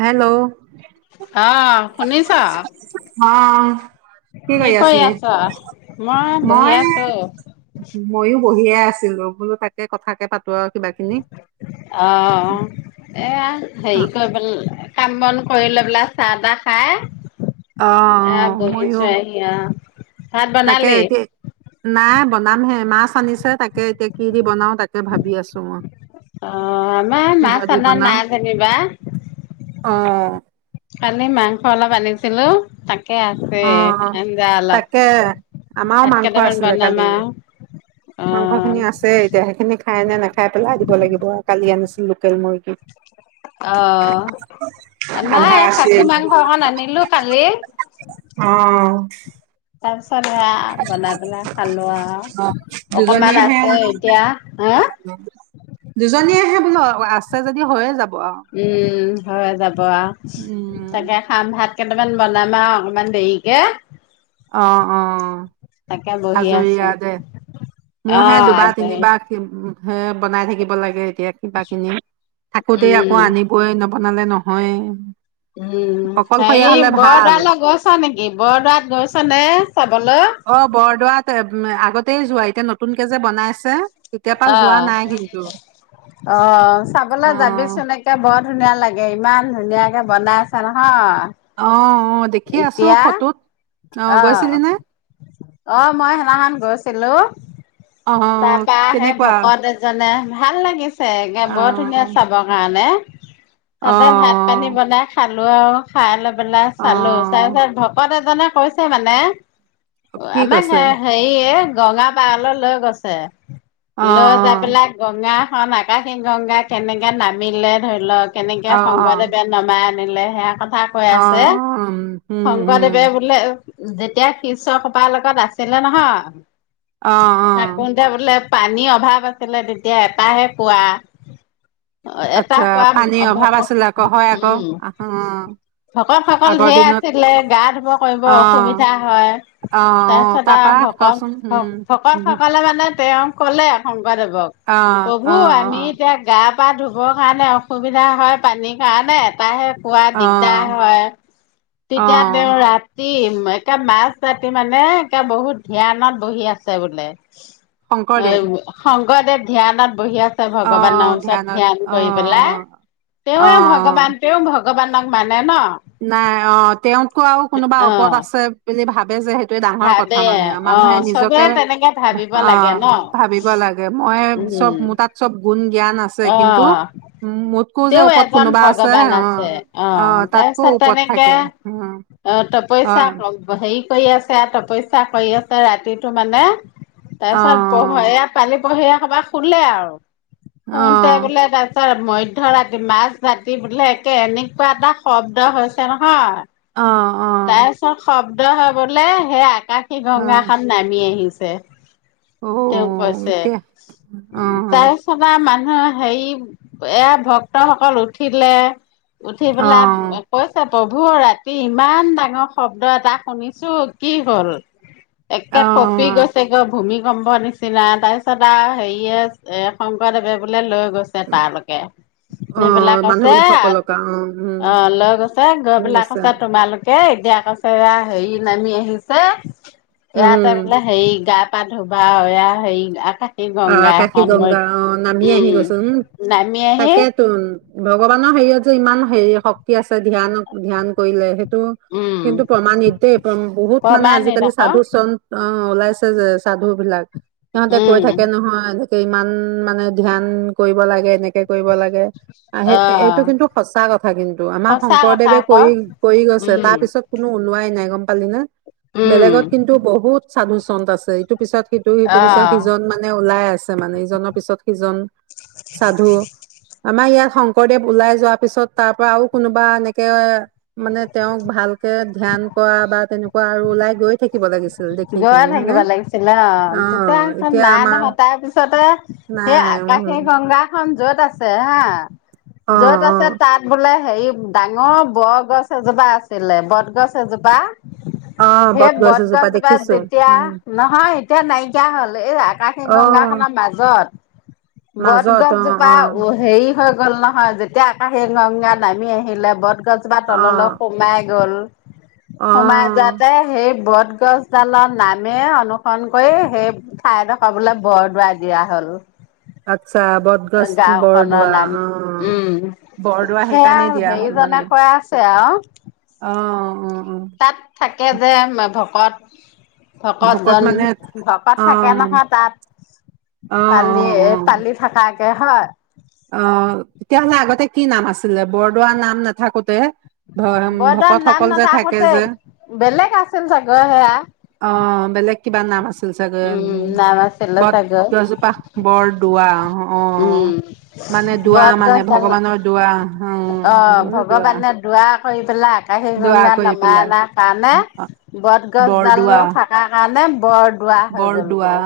Hello. অ'হ, শুনিছ? কি কৰি আছ? মই বহি আছো। মইয়ো বহিয়ে আছিলো। বোলো তাকে কথাকে পাত অ', এয়া হেৰি কৰিবলে। কাম-বন কৰি লৈ পেলাই, চাহ-তাহ খাই অ এয়া বহি মইয়ো আছোঁ [unintelligible] ভাত তাকে বনালি? এতিয়া নাই, বনামহে। মাছ আনিছে, তাকে এতিয়া কি দি বনাও, তাকে ভাবি আছোঁ মই। অ', আমাৰ কিহৰ মাছ দি আনা বনাও নাই যেনিবা। অ' কালি মাংস অলপ আনিছিলোঁ, তাকে আছে অ' আঞ্জা অলপ তাকে। আমাৰো ভাত মাংস কেইটামান আছিলে। বনাম কালি আৰু অ মাংস খিনি আছে এতিয়া সেইখিনি। খাই নে নাখাই? পেলাই দিব লাগিব। কালি আনিছিল লোকেল মুৰ্গী। অ', আমাৰ আধা আছে খাচী মাংস অকণ আনিলোঁ কালি। অ' তাৰ পিছত, এয়া বনাই পেলাই খালোঁ। অ আৰু অকণমান দুজনীয়েহে আছে আনিছিলো। এতিয়া, হা? দুজনীয়েহে বোলো আছে যদি হৈয়ে যাব আৰু উম হয় যাব উম তাকে খাম ভাত কেইটামান বনামা আৰু অকণমান দেৰিকে অ অ তাকে বহি আছো আজৰিয়া দে অ মোৰ হে দুবাৰ আজৰি তিনিবাৰ আকিম হে বনাই থাকিব লাগে এতিয়া কিবা কিনি থাকোতে আকৌ উম আনিবই ন বনালে নহয় উম অকলশৰীয়া হেৰি হলে ভাল বৰদোৱালৈ গৈছ নেকি বৰদোৱাত গৈছ নে চাবলৈ উ আগতেই যোৱাই এতিয়া নতুন কে যে বনাই আছে আহ অ অ চাবলৈ যাবিচোন নকে বত ধুনীয়া লাগে ইমান ধুনীয়াকে বনাই আছে নহয় অ অ দেখি আছো এতিয়া ফটোত অ গৈছিলি নে অ মই সেনাহান গৈছিলো অ তাৰপা সেই কেনেকুৱা ভকত এজনে ভাল লাগেছে ে অ বৰ ধুনীয়া চাবৰ কাৰণে অ তাতে ভাত পানী বনাই খাত আলো আৰু খাই লৈবেলাই চালো চাই অ চাই ভকত জনে কৈছে মানে [unintelligible] অ কি আমাৰ কৈছে? হেৰি এ গঙা পলত লৈ গৈছে। অ', [unintelligible] ল যা পেলাক গঙা আকাশীং গংগা কেনেকে নামিলে ধৰি লওক কেনেকে অ', অ', অ', শংকৰদেৱে নমায় আনিলে সেয়া কথা কৈ আছে অ', উম, উম, উম, শংকৰদৱে বোলে যেতিয়া শিষসোপাৰ লগত আছিলে অ', নহয় অ', ঠাকতে বোলে পানীৰ অভাৱ আছিলে তেতিয়া এটাহে পোৱা। আচ্ছা পানীৰ অভাৱ আছিলে আকৌ, হয় আকৌ। আ অকল ঢেৰ আছিলে গা ধুবা কৰিব অ', অসুবিধা হয় অ', অ', তাৰপিছত তাৰপা আৰু কচোন ভকত, উম, উম, ভকতসকলে মানে তে আ কলে আখনোন [unintelligible] দেৱক অ', প্ৰভু অ', আমি অ', এতিয়া গা পা ধুবৰ কাৰণে অসুবিধা হয় পানীৰ কাৰণে এটাহে খোৱা দিগদাৰ অ', হয়। তেতিয়া [unintelligible] অ', বওৰাত এে মাছ ৰাতি মানে এে বহুত ধ্যানত বহি আছে বোলে। অ শংকৰদেৱ [unintelligible] ধ্যানত বহি আছে ভগৱানৰ অ', ওচৰত ধ্যানত ধ্যান অ', কৰি পেলাই, অ', তেওঁৱে ভগৱান, অ', তেওঁ ভগৱানক মানে ন নাই অঁ তেওঁতকো আৰু কোনোবা অ ওপৰত আছে বুলি ভাব ব য [unintelligible] এইে ডাঙৰ কথা ভাবে মানে, অ মানুহে চবে নিজকে, তেনেকে ভাবিব লাগে অঁ ন ভাবিব লাগে, মই চব, উম মোৰ তাত চব গুণ জ্ঞান আছে অ কিন্তু মোতকৈ যে তেওঁ ওপৰত এজন কোনোবা আছে ভগৱান আছে অ অঁ-অঁ, তাত তাৰপিছত তেনেকে অ তই অ পইচা কমে হেৰি কৰি আছে, এত পইচা কৰি আছে ৰাতি তো মানে তাৰ অ পিছত, [unintelligible] ইয়াত পানী পঢ়ি একেবাৰে শুলে আৰু। অ শুতে বোলে তাৰপিছত মধ্য ৰাতি, মাজ ৰাতি বোলে, একে এনেকুৱা এটা শব্দ হৈছে নহয় অ তাই‌ খৰখৰাব [unintelligible] হয় বোলে সেই আকাশী অ অ গংগা খান নামি আহিছে। তে অ তেওঁ কৈছে, এতিয়া অ তাৰে ছতা মানুহ এ হেৰি, এয়া ভক্তসকল উঠিলে উঠি অ পেলাই, কৈছে প্ৰভু, ৰাতি ইমান ডাঙৰ শব্দ এটা শুনিছো, কি হ'ল? অ একে কপি গছেগৈ ভূমি কম্প নিচিনা তাৰপিছত আৰু হেৰিয়ে, এ শংকৰদেৱে বোলে লৈ গৈছে তালৈকে, অ নিপেলাই মানুহ কছে বিলাক সকলক অ উম অ', লৈ গৈছে, গৈ বিলাক গৈছা কৈছে তোমালোক এ এতিয়া কৈছে এয়া হেৰি নামি আহিছে ইয়াতে উম বোলে হেৰি গা ধুবাআৰু এয়া হেৰি আ অ', আকাশীগংগা অ', নামি আহি গৈচে উম, নামি আহি তাকে তোন ভগৱানৰ হেৰিয়ত যে ইমান হেৰি শক্তি আছে ধ্যান-ধ্যান কৰিলে, সেইটো উম কিন্তু প্ৰমাণিত দেই, বহুত মানে প্ৰমাণিত আজিকালি আক সাধু শন্ত অ' ওলাইছে যে সাধু বিলাক সিহঁতে কৈ উম থাকে কে নহয় ইমান মানে ধ্যান কৰিব লাগে, এনেকে কৰিব লাগে, আহে অ এই এইটো কিন্তু সঁচা কথা কিন্তু আমাৰ সঁচা কথা শংকৰদেৱে আক কৰি কৰি গৈছে উম তাৰ পিছত কোনো ওলোৱাই নাই গম পালি নে? উম বেলেগত কিন্তু বহুত সাধু-শন্ত আছে, ইটো পিছত ইটো সিটো অ পিছত সিজন মা খাই আছে মানে, ইজনৰ পিছত সিজন সাধু, আমাৰ ইয়াত শংকৰদেৱ ওলাই যোৱা পিছত তাৰ পৰা আৰু কোনোবা এনেকে মানে তেওঁক ভালকে ধ্যান কৰা বা তেনেকুৱা আৰু ওলাই গৈ থাকিব লাগিছিল দেখি গৈয়ে শুনি থাকিব হয়নে লাগিছিল অহ, অ তেতিয়া এতিয়া নাই আমাৰ নহয় তাৰ পিছতে, সেই নাই আকাশী উম গংগা খন য'ত আছে হা অ য'ত অ আছে তাত বোলে হেৰি ডাঙৰ বৰগছ এজোপা আছিলে, বটগছ এজোপা অহ বটগছ এজোপা দেখি তাত যেতিয়া, নহয় এতিয়া নাইকিয়া হ'ল। এই আকাশী অ গংগা খনৰ মাজত, মাজত অ বটগছজোপা অ ওহ হেৰি হৈ গ'ল নহয় যেতিয়া আকাশী গংগা নামি আহিলে বট গছজোপা অ তললৈ সোমাই গ'ল। অ সোমাই যোৱাতে সেই বট গছ ডালৰ নামে অনুসৰণ কৰি সেই ঠাইডোখৰ বোলে বৰদোৱা দিয়া হ'ল। আচ্ছা, বটগছ গাঁওখনৰ বৰদোৱা নাম অহ উম বৰদোৱা সেয়া সেইকাৰণেই দিয়া হ'ল হেৰিজনে মানে কৈ আছে আৰু অহ তাত থাকে যে ভকত [unintelligible] ভকত ভকতজন মানে ভকত অ থাকে নহয় তাত অ পালি পালি থাকা তেওঁ হা অহ তেতিয়াহ'লে আগতে কি নাম আছিলে বৰদোৱা নাম নাথাকোতে? ভ বৰদোৱা নাম ভকতসকল যে থাকে নাথাকোতে যে, বেলেগ আছিল চাগে সেয়া বেলেক কিবা‌ নাম আছিল চাগঐ উম নাম আছিলে চাগৈ বটগছজোপা বৰদোৱা, উহো উম মানে বটগছডাল, ভগৱানৰ দোৱা অ', অহ বৰদোৱা ভগৱানে দোৱা কৰি পেলাই আকাশী দোৱা গংগা কৰি নমাই পেলাই অনাৰ কাৰণে অ, বটগছডালো বৰদোৱা থকাৰ কাৰণে বৰদোৱাৰ হৈ গ'লগৈ।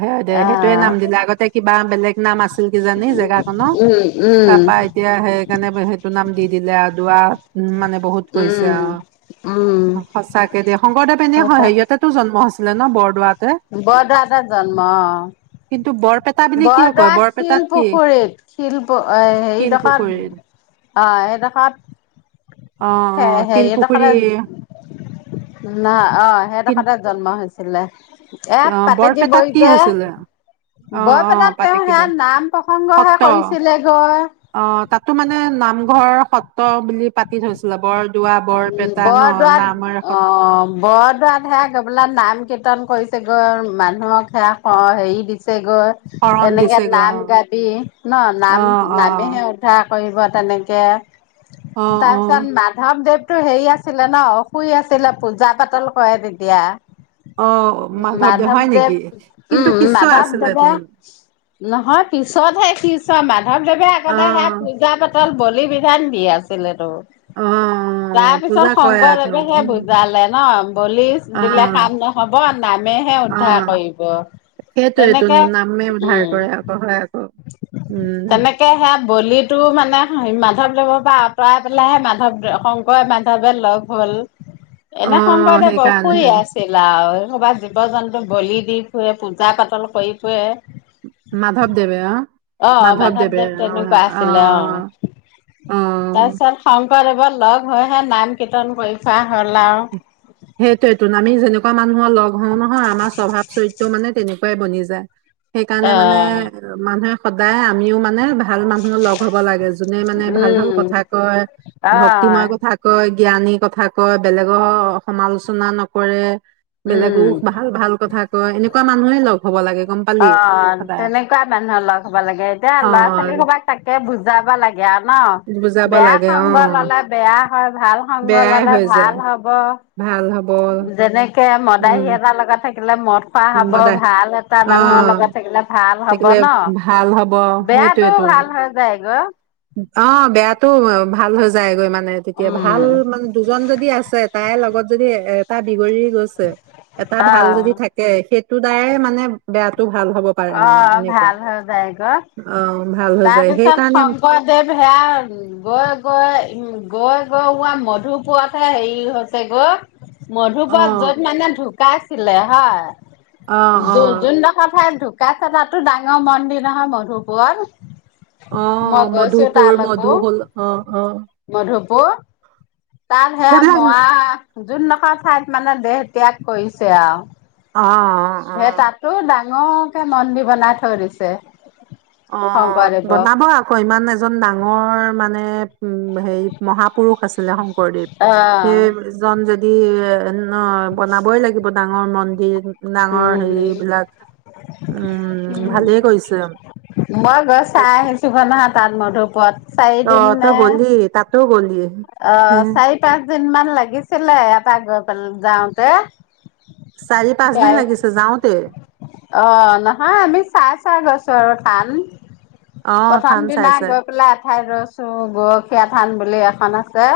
হয়দে অ সেইটোৱে নাম দিলে আগতে কিবা বেলেগ নাম আছে আছিল কিজানি জেগাকনৰ, উম তাৰ পা উম এতিয়া সেইকাৰণে সেইটো নাম দি দিলে আৰু দোৱা উহ মানে বহুত কৰিছে উম আৰু উম সঁচাকে দেই শংকৰদেৱ এনে হয় হেৰিএটেটো জন্ম হৈছিল জানো বৰদোৱাত বৰ দাদা জন্ম ত পিনে কিয় কয় বৰদোৱা বৰপেটা শিল পুখুৰীত শিল হেৰিক শিলপুখুৰী অ সেইডোখাত অ অ শিলপুখুৰী হেৰিদখতে ন অ শিল সেইডোখতে জন্ম হৈছেঢ় [unintelligible] ছিলে এ অ পতেজি বৰপেটাত বই কি দে হৈছিলে অ অ বৰপেটাত পাতে তেওঁ কিব সোত নাম প্ৰসংগহে সত্ৰ কৰিছিলে গৈ ৰ সত্ৰ বুলি পাতি থৈছিলে বৰ উ বৰদোৱাত অ সত- বৰদোৱাত হে গৈ পেলা নাম কীৰ্তন কৰিছেগৈ মানুহক সেয়া হেৰি দিছে গ শৰণ এনেকে দিছে গ নাম গাবি ন অ নাম অ নামেহে উধাক কৰিব তেনেকৈ অ অ তাৰপিছত মাধৱদেৱ ো হেৰি আছিলে ন শুই আছিলে পূজা পাতল কৰে অ তেতিয়া হয় মাধৱদেৱ নেকি কিন্তু উম শিষ্য আছিলে মাধৱদেৱে তোন নহয় পিছতহে িছ মানে [unintelligible] ধৱদেৱে আগতে সেয়া অ পূজা পাতল বলি বিধান দি আছিল তো অ তাৰ পূজা পিছত কৰে আৰু তেওঁ, শংকৰদেৱেহে উম, বুজালে ন বলি দিলে অ', কাম নহব নামেহে উদ্ধাৰ অ', কৰিব সেইটোৱেইতো তেনেকে নামে উদ্ধাৰ উম কৰে আকৌ, হয় আকৌ, উম, তেনেকে সে বল টো মানে মাধৱদেৱৰ পৰা আঁতৰাই পেলাইহে মাধৱ য় বান্ধৱে লগ হ'ল এনে অ', শংকৰদেৱ অসুই সেইকাৰণেহে, আছিল আৰু ক'বাত জীৱ জন্তুক বলি দি ফুৰে পূজা পাতল কৰি ফুৰে মাধৱ দেৱ অ অ মাধৱদেৱে, মাধৱদেৱ অ', তেনেকুৱা আছিলে অ', অ অ'। তাৰপিছত শং ৱ লগ হৈহে নাম কীৰ্তন কৰিছা সেইটোয়টো আমি যেনেক এনেকুৱা মানুহৰ লগ হওঁ নহয় আমাৰ স্বভাৱ চৰিত্ৰ মানে তেনেকুৱাই বনি যায় সেইকাৰণে মানে অ', মানুহে সদায় আমিও মানে ভাল মানুহৰ লগ হ'ব লাগে যোনে মানে ভাল ভাল উম, কথা কয় ভক্তিময় অ', কথা কয় জ্ঞানীৰ কথা কয় বেলেগৰ সমালোচনা নকৰে বেলেগো উম, ভাল ভাল কথা কয় এনেকুৱা মানুহে লগ হ'ব লাগে গম অ পালি সদায় তেনেকুৱা মানুহৰ লগ হ'ব লাগে এতিয়া অ ল'ৰা ছোৱালী সবাক তাকে বুজাবা লাগে আৱ ন বুজাব বেয়া লাগে অ সংগ ললে বেয়া হয় ভাল সংগ বেয়াই ললে হৈ যায় ভাল হ'ব হ'ব ভাল হব যেনেকে মদাহি উম এটা লগত থাকি থাকিলে মদ খোৱা হ'ব মদায় ভাল এটা মানুহৰ অ লগত থাকিলে ভাল হ'ব থাকিলে ন, ভাল হ'ব বেয়াটো সেইটোৱে তুন ভাল হৈ যায়গৈ, অ বেয়া টো ভাল হৈ যায়গৈ মানে মানে তেতিয়া ভাল উম। মানে দুজন যদি আছে তাইৰ লগত যদি এ টা বিগৰি গৈছে এটা ভাল যদি অ', থাকে সেই দুটাই মানে বেয়াটো ভাল হ'ব পাৰে অ মানে এনেকুৱা ভাল হৈ যায় গৈ অ ভাল হৈ যায় তাৰপিছত সেইকাৰণে শংকৰদেৱ সেয়া গৈ গৈ উম গৈ গৈ ৱা মধুপুৰতহে হেৰি হৈছে গৈ অ মধুপুৰত য'ত মানে ধুক ঢুকাইছিলে হয় অ অ যোন যোনডোখৰ ঠাই ধু ঢুকাইছে তাতো ডাঙৰ মন্দিৰ নহয় মধুপুৰত অ মই গৈছো মধুপুৰ তালৈকো মধুকুল অ অ ব তাত হেয়া সেইবিলাক ম‌আ যোন দখ ঠাইত মানে দেহ ত্যাগ কৰিছে আৱ অ অ অ ডাঙৰকে মন্দিৰ বনাই থৈ দিছে অ শংকৰদেৱৰ। বনাব আকৌ ইমান এজন ডাঙৰ মানে উম হেৰি মহাপুৰুষ আছিলে শংকৰদেৱ অ'। সেইজন যদি [unintelligible] ন বনাবই লাগিব ডাঙৰ মন্দিৰ মন্দিৰ টোত ডাঙৰ উম হেৰি বিলাক উম ভালেই কৰিছে মই গৈ চাই আহিছোঁ গৈ ন তাত তাত মধুপুৰত অ চাৰিদিন তই নে গ'লি তাতোও গ'লি অ হে, চাৰি পাঁচ দিন মান লাগিছিলে এটা গৈ পালে যাওঁতে চাৰি পাঁচদিন গাড়ী লাগিছে যাওঁতে অ নহয় আমি চাই চাই গৈছো আৰু টান অ প্ৰথম থান চাই দিনা চাই গৈ পেলাই এঠাইত ৰৈছো গৰখীয়া থান বুলি এখন আ আছে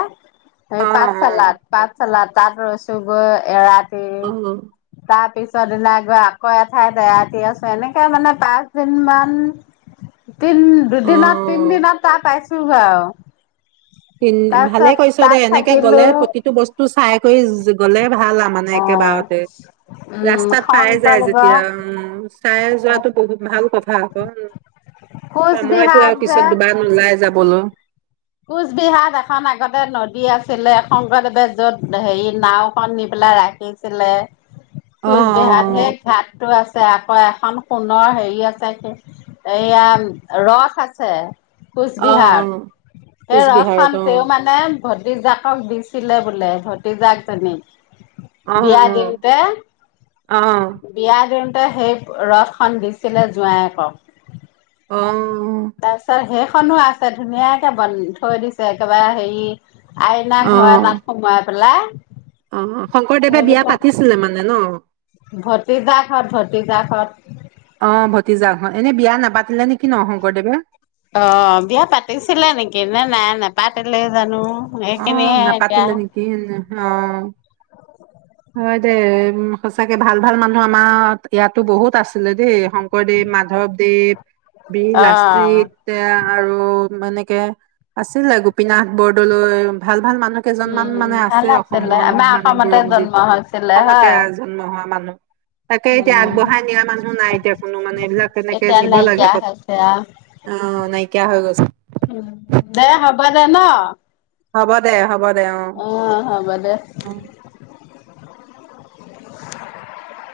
অ পাঁচ চালাদ পাঁচ চালাদ তাত ৰৈছোঁ গৈ এৰাতি অ অ তাৰ পিছ পিছৰদিনা গৈ আকৌ এঠাইত এৰাতি আছোঁ এনেকৈ মানে পাঁচদিনমান তিন অ অ। দুদিনত, তিনদিনত তাৰ পাইছ আও [unintelligible] ভালে কৰিছদে, এনেকে থাকিলো গলে প্ৰতিটো বস্তু চাই কৰি গলে, ভাল আৰু মানে অ' একেবাৰতে, উম ৰাস্তাত পাই যায়। শংকৰদেৱ যেতিয়া অ, চাই যোৱাাতটো বহুত ভাল কথা। [unintelligible] সময়তো কোচবিহাৰ আৰু পিছত দুবাৰ নোলাই যাব। অ কোচবিহাৰ এখন আগতে নদী আছিলে, শংকৰদেৱে যত হেৰি নাওখন নি পেলাই ৰাখিছিলে। কোচবিহাৰত অ', সেই ঘাটতটো আছে, আকৌ এখন সোণৰ হেৰি আছে, এয়া ৰস আছে। অ, কোচবিহাৰত অ। সেই ৰাস খন, কোচবিহাৰত তেওঁ মানে ভতিজাকক দি ছিলে বোলে, ভতিজাকজনী। বিয়া অ', দিনতে, অ', বিয়া দিন তে সেই, ৰসখন দিছিলে জোঁৱাইেকক। অ', অ', তাৰপিছত হে সেইখনো আছে ধুনীয়াকে বন থৈ দিছে, একেবাৰে হেৰি আইনা ঘৰ অ', এতাত সমাত বোলে অ, শংকৰদেৱে বিয়া পাতিছিলে মানে ন। ভতিজা ঘত, ভতিজা ঘত। অ, ভতিযা হয়। এনে বিয়া নাপাত অ, বিয়া পাতিছিলে নেকি, নে নাই নপতা পাতিলে জানো, এক অঁ, নাপাতিলে নেকি, অঁ হয় দে উম, সচাকে ভাল-ভাল মানুহ আমাৰ ইয়াতো বহুত আছে আছিলে দেই, শংকৰদেৱ মাধৱদেৱ বীৰ অ লাচিত আৰু এনেকে আছিলে, গোপীনাথ বৰদলৈ। ভাল ভাল মানুহ কেইজন মান উম মানে আছে, ভাল আছিলে অসমৰ আমাৰ মানে অসমতে বুৰঞ্জীত, জন্ম হৈছিলে অসমতে হয় জন্ম হোৱা মানুহ। তাকে এতিয়া উম আগবঢ়াই নিয়া মানুহ নাই এতিয়া কোনো মানে এইবিলাক এনেকে এতিয়া নিব লাগে, নাইকিয়া হৈছে আও অঁ নাইকিয়া হৈ গৈছে। দে হ'ব দে ন। হ'ব দে, হ'ব দে। অ অঁ, হ'ব দে। অ [inaudible]